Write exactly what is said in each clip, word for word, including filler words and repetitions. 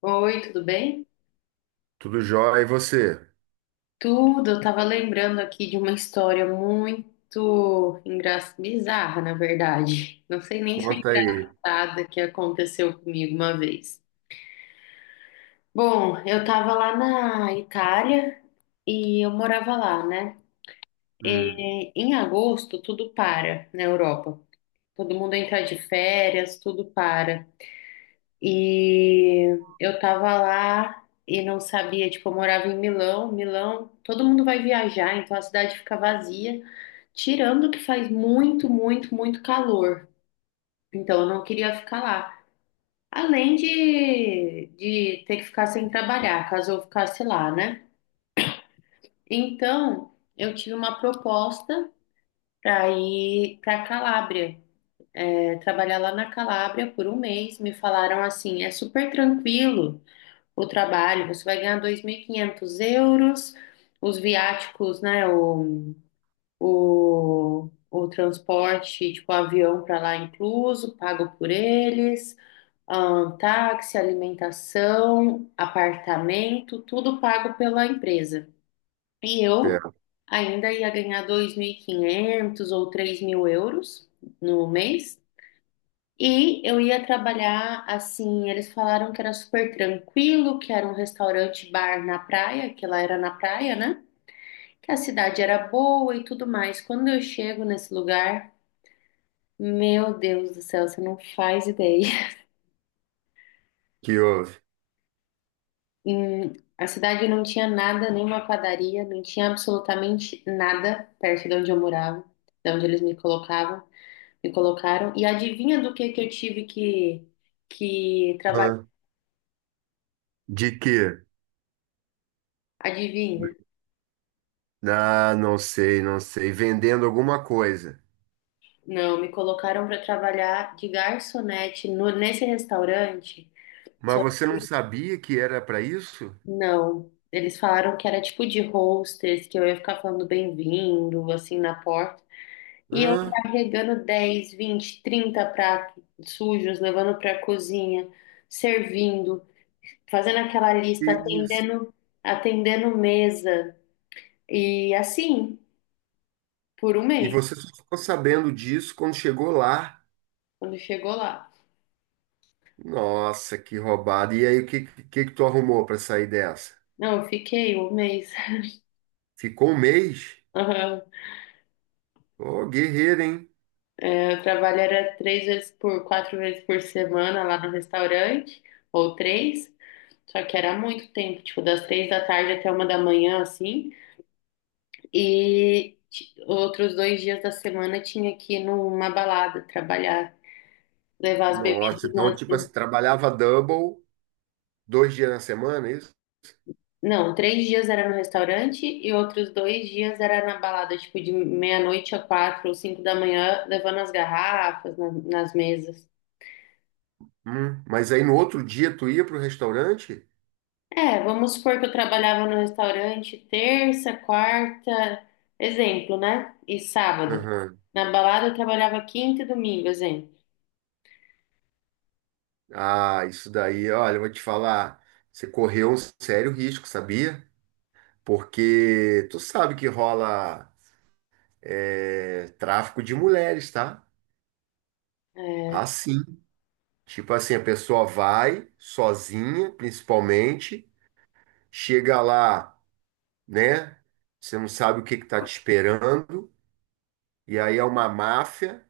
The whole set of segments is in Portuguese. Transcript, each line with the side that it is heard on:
left: Oi, tudo bem?
right: Tudo jóia, e você?
left: Tudo, eu tava lembrando aqui de uma história muito engra... bizarra, na verdade. Não sei nem se é
right: Conta aí.
left: engraçada que aconteceu comigo uma vez. Bom, eu tava lá na Itália e eu morava lá, né?
right: Hum,
left: E em agosto tudo para na Europa. Todo mundo entra de férias, tudo para. E eu tava lá e não sabia, tipo, eu morava em Milão. Milão, todo mundo vai viajar, então a cidade fica vazia, tirando que faz muito, muito, muito calor. Então eu não queria ficar lá. Além de, de ter que ficar sem trabalhar, caso eu ficasse lá, né? Então eu tive uma proposta para ir para Calábria, é, trabalhar lá na Calábria por um mês. Me falaram assim: é super tranquilo. O trabalho, você vai ganhar dois mil e quinhentos euros, os viáticos, né, o, o, o transporte, tipo, avião para lá incluso, pago por eles, ahn, táxi, alimentação, apartamento, tudo pago pela empresa. E eu
right: pera,
left: ainda ia ganhar dois mil e quinhentos ou três mil euros no mês. E eu ia trabalhar assim. Eles falaram que era super tranquilo, que era um restaurante bar na praia, que lá era na praia, né? Que a cidade era boa e tudo mais. Quando eu chego nesse lugar, meu Deus do céu, você não faz ideia.
right: que houve?
left: Hum, a cidade não tinha nada, nenhuma padaria, não tinha absolutamente nada perto de onde eu morava, de onde eles me colocavam, me colocaram. E adivinha do que que eu tive que, que trabalhar?
right: Hã? De quê?
left: Adivinha?
right: Ah, não sei, não sei. Vendendo alguma coisa.
left: Não, me colocaram para trabalhar de garçonete no- nesse restaurante. Só
right: Mas você
left: que
right: não sabia que era para isso?
left: não. Eles falaram que era tipo de hostess, que eu ia ficar falando bem-vindo, assim, na porta. E eu
right: Hã?
left: carregando dez, vinte, trinta pratos sujos, levando para a cozinha, servindo, fazendo aquela
right: Que
left: lista,
right: isso?
left: atendendo, atendendo mesa. E assim, por um
right: E
left: mês,
right: você só ficou sabendo disso quando chegou lá?
left: quando chegou lá.
right: Nossa, que roubada. E aí, o que, que, que tu arrumou para sair dessa?
left: Não, eu fiquei um mês.
right: Ficou um mês? Ô, guerreiro, hein?
left: Eu trabalho era três vezes por, quatro vezes por semana lá no restaurante, ou três, só que era muito tempo, tipo, das três da tarde até uma da manhã, assim, e ti- outros dois dias da semana tinha que ir numa balada, trabalhar, levar as
right: Nossa,
left: bebidas
right: então,
left: nas...
right: tipo assim, trabalhava double, dois dias na semana, é isso?
left: Não, três dias era no restaurante e outros dois dias era na balada, tipo, de meia-noite a quatro ou cinco da manhã, levando as garrafas na- nas mesas.
right: Hum, mas aí no outro dia tu ia pro restaurante?
left: É, vamos supor que eu trabalhava no restaurante terça, quarta, exemplo, né? E sábado.
right: Aham.
left: Na balada eu trabalhava quinta e domingo, exemplo.
right: Ah, isso daí, olha, eu vou te falar, você correu um sério risco, sabia? Porque tu sabe que rola é, tráfico de mulheres, tá?
left: É,
right: Assim. Tipo assim, a pessoa vai sozinha, principalmente, chega lá, né? Você não sabe o que que tá te esperando, e aí é uma máfia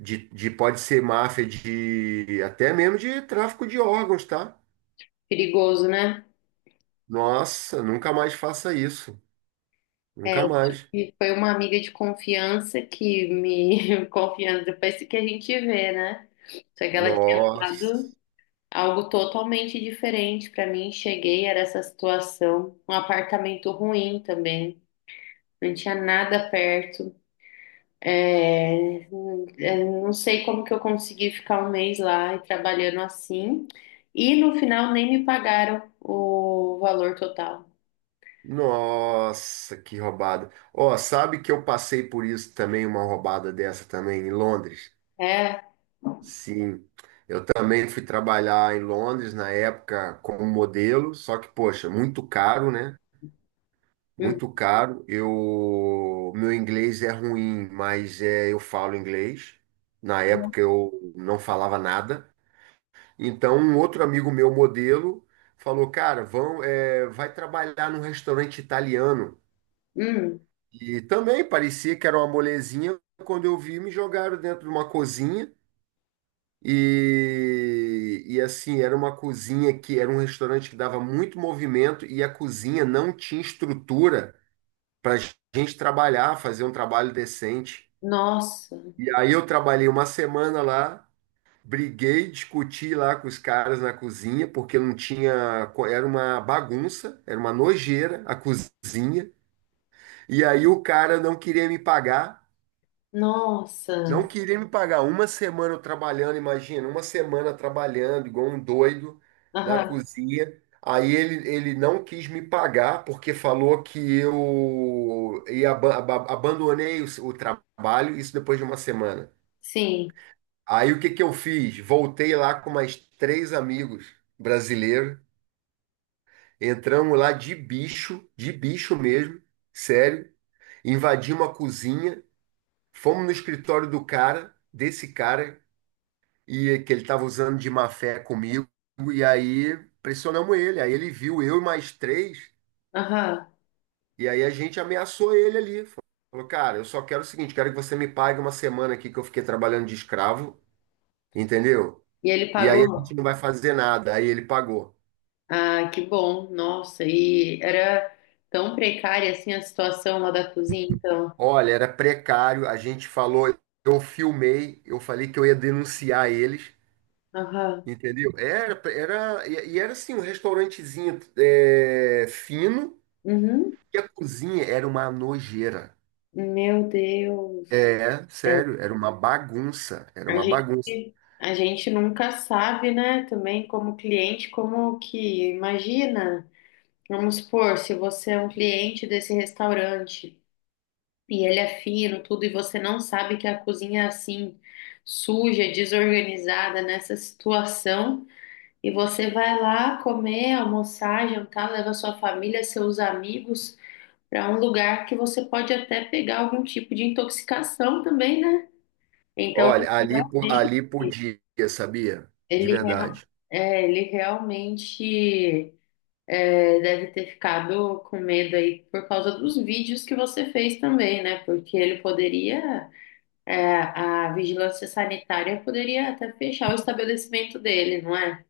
right: de, de pode ser máfia de até mesmo de tráfico de órgãos, tá?
left: perigoso, né?
right: Nossa, nunca mais faça isso.
left: É,
right: Nunca mais.
left: e foi uma amiga de confiança que me confiança depois que a gente vê, né? Só que ela tinha dado
right: Nossa.
left: algo totalmente diferente pra mim. Cheguei, era essa situação, um apartamento ruim também, não tinha nada perto. É, eu não sei como que eu consegui ficar um mês lá e trabalhando assim. E no final nem me pagaram o valor total.
right: Nossa, que roubada. Ó, sabe que eu passei por isso também, uma roubada dessa também em Londres?
left: É.
right: Sim. Eu também fui trabalhar em Londres na época como modelo, só que, poxa, muito caro, né? Muito caro. Eu, meu inglês é ruim, mas é, eu falo inglês. Na
left: Uhum.
right: época eu não falava nada. Então, um outro amigo meu, modelo, falou: Cara, vão, é, vai trabalhar num restaurante italiano.
left: Hum.
right: E também parecia que era uma molezinha. Quando eu vi, me jogaram dentro de uma cozinha. E, e assim, era uma cozinha que era um restaurante que dava muito movimento e a cozinha não tinha estrutura para gente trabalhar, fazer um trabalho decente.
left: Nossa,
right: E aí eu trabalhei uma semana lá. Briguei, discuti lá com os caras na cozinha, porque não tinha. co- Era uma bagunça, era uma nojeira a cozinha. E aí o cara não queria me pagar,
left: nossa.
right: não queria me pagar. Uma semana eu trabalhando, imagina, uma semana trabalhando, igual um doido, na
left: Aham,
right: cozinha. Aí ele, ele não quis me pagar, porque falou que eu ia, aba- aba- abandonei o, s- o trabalho, isso depois de uma semana.
left: sim.
right: Aí o que que eu fiz? Voltei lá com mais três amigos brasileiros. Entramos lá de bicho, de bicho mesmo, sério. Invadimos a cozinha, fomos no escritório do cara, desse cara, e que ele estava usando de má fé comigo. E aí pressionamos ele. Aí ele viu eu e mais três,
left: Aham.
right: e aí a gente ameaçou ele ali. Falou, cara, eu só quero o seguinte, quero que você me pague uma semana aqui que eu fiquei trabalhando de escravo, entendeu?
left: E ele
right: E aí a gente
left: pagou?
right: não vai fazer nada. Aí ele pagou.
left: Ah, que bom. Nossa, e era tão precária assim a situação lá da cozinha, então.
right: Olha, era precário, a gente falou, eu filmei, eu falei que eu ia denunciar eles,
left: Aham.
right: entendeu? Era, era, e e era assim, um restaurantezinho é, fino,
left: Uhum.
right: e a cozinha era uma nojeira.
left: Meu Deus.
right: É, sério, era uma bagunça, era
left: A
right: uma bagunça.
left: gente, a gente nunca sabe, né? Também como cliente, como que imagina. Vamos supor, se você é um cliente desse restaurante e ele é fino, tudo, e você não sabe que a cozinha é assim, suja, desorganizada nessa situação, e você vai lá comer, almoçar, jantar, leva sua família, seus amigos para um lugar que você pode até pegar algum tipo de intoxicação também, né? Então,
right: Olha, ali, po-
left: realmente.
right: ali podia, sabia? De
left: Ele, rea-
right: verdade.
left: é, ele realmente é, deve ter ficado com medo aí por causa dos vídeos que você fez também, né? Porque ele poderia, é, a vigilância sanitária poderia até fechar o estabelecimento dele, não é?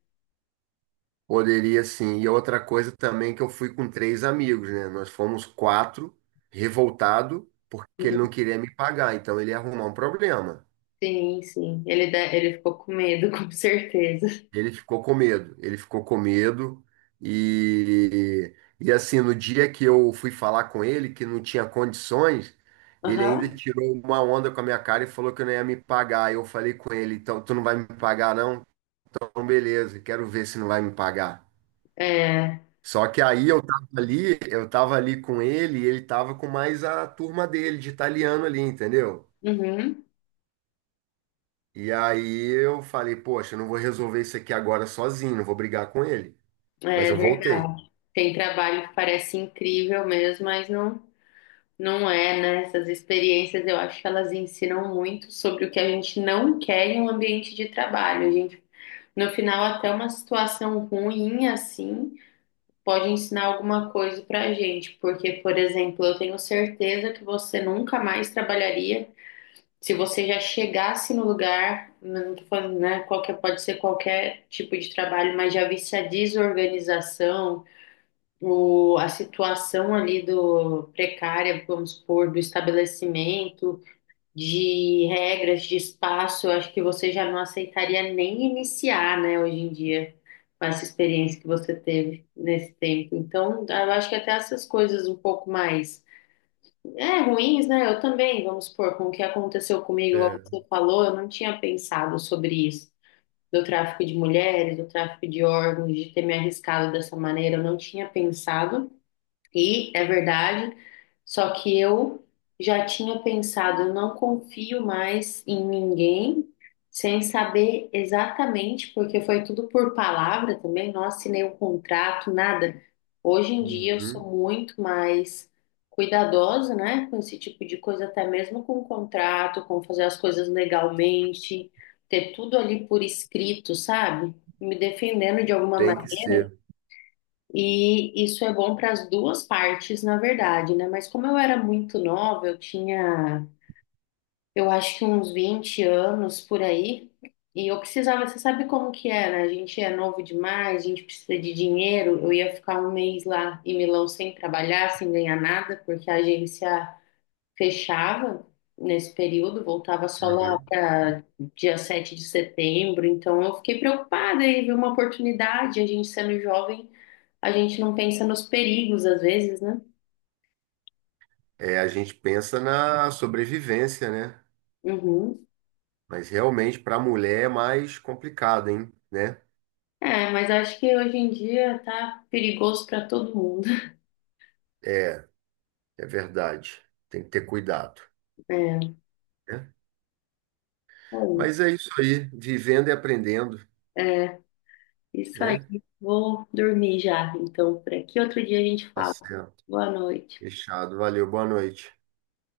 right: Poderia sim. E outra coisa também que eu fui com três amigos, né? Nós fomos quatro, revoltado, porque ele
left: Uhum.
right: não queria me pagar, então ele ia arrumar um problema.
left: Sim, sim. Ele, de- ele ficou com medo, com certeza.
right: Ele ficou com medo, ele ficou com medo e, e assim, no dia que eu fui falar com ele, que não tinha condições, ele ainda
left: Aham.
right: tirou uma onda com a minha cara e falou que não ia me pagar. Eu falei com ele, então tu não vai me pagar não? Então beleza, quero ver se não vai me pagar.
left: É,
right: Só que aí eu tava ali, eu tava ali com ele e ele tava com mais a turma dele de italiano ali, entendeu?
left: uhum,
right: E aí eu falei, poxa, eu não vou resolver isso aqui agora sozinho, não vou brigar com ele. Mas
left: é
right: eu voltei.
left: verdade. Tem trabalho que parece incrível mesmo, mas não. Não é, né? Essas experiências eu acho que elas ensinam muito sobre o que a gente não quer em um ambiente de trabalho. A gente, no final, até uma situação ruim assim pode ensinar alguma coisa pra gente. Porque, por exemplo, eu tenho certeza que você nunca mais trabalharia se você já chegasse no lugar, não tô falando, né? Qualquer, pode ser qualquer tipo de trabalho, mas já visse a desorganização o, a situação ali do precária, vamos supor, do estabelecimento, de regras, de espaço, eu acho que você já não aceitaria nem iniciar, né, hoje em dia, com essa experiência que você teve nesse tempo. Então, eu acho que até essas coisas um pouco mais, é, ruins, né? Eu também, vamos supor, com o que aconteceu comigo, igual
right: É.
left: você falou, eu não tinha pensado sobre isso. Do tráfico de mulheres, do tráfico de órgãos, de ter me arriscado dessa maneira, eu não tinha pensado. E é verdade, só que eu já tinha pensado, eu não confio mais em ninguém sem saber exatamente, porque foi tudo por palavra também, não assinei o contrato, nada. Hoje em dia eu sou
right: Uhum,
left: muito mais cuidadosa, né, com esse tipo de coisa, até mesmo com o contrato, com fazer as coisas legalmente, ter tudo ali por escrito, sabe? Me defendendo de alguma
right: tem que
left: maneira.
right: ser.
left: E isso é bom para as duas partes, na verdade, né? Mas como eu era muito nova, eu tinha, eu acho que uns vinte anos por aí, e eu precisava, você sabe como que é, né? A gente é novo demais, a gente precisa de dinheiro. Eu ia ficar um mês lá em Milão sem trabalhar, sem ganhar nada, porque a agência fechava nesse período, voltava só lá
right: Uhum.
left: para dia sete de setembro. Então eu fiquei preocupada e vi uma oportunidade, a gente sendo jovem a gente não pensa nos perigos às vezes, né?
right: É, a gente pensa na sobrevivência, né?
left: Uhum.
right: Mas realmente para a mulher é mais complicado, hein? Né?
left: É, mas acho que hoje em dia tá perigoso pra todo mundo.
right: É, é verdade. Tem que ter cuidado,
left: É,
right: né?
left: bom,
right: Mas é isso aí, vivendo e aprendendo,
left: é, isso aí.
right: né?
left: Vou dormir já, então, por aqui. Outro dia a gente
right: Tá
left: fala.
right: certo.
left: Boa noite.
right: Fechado. Valeu, boa noite.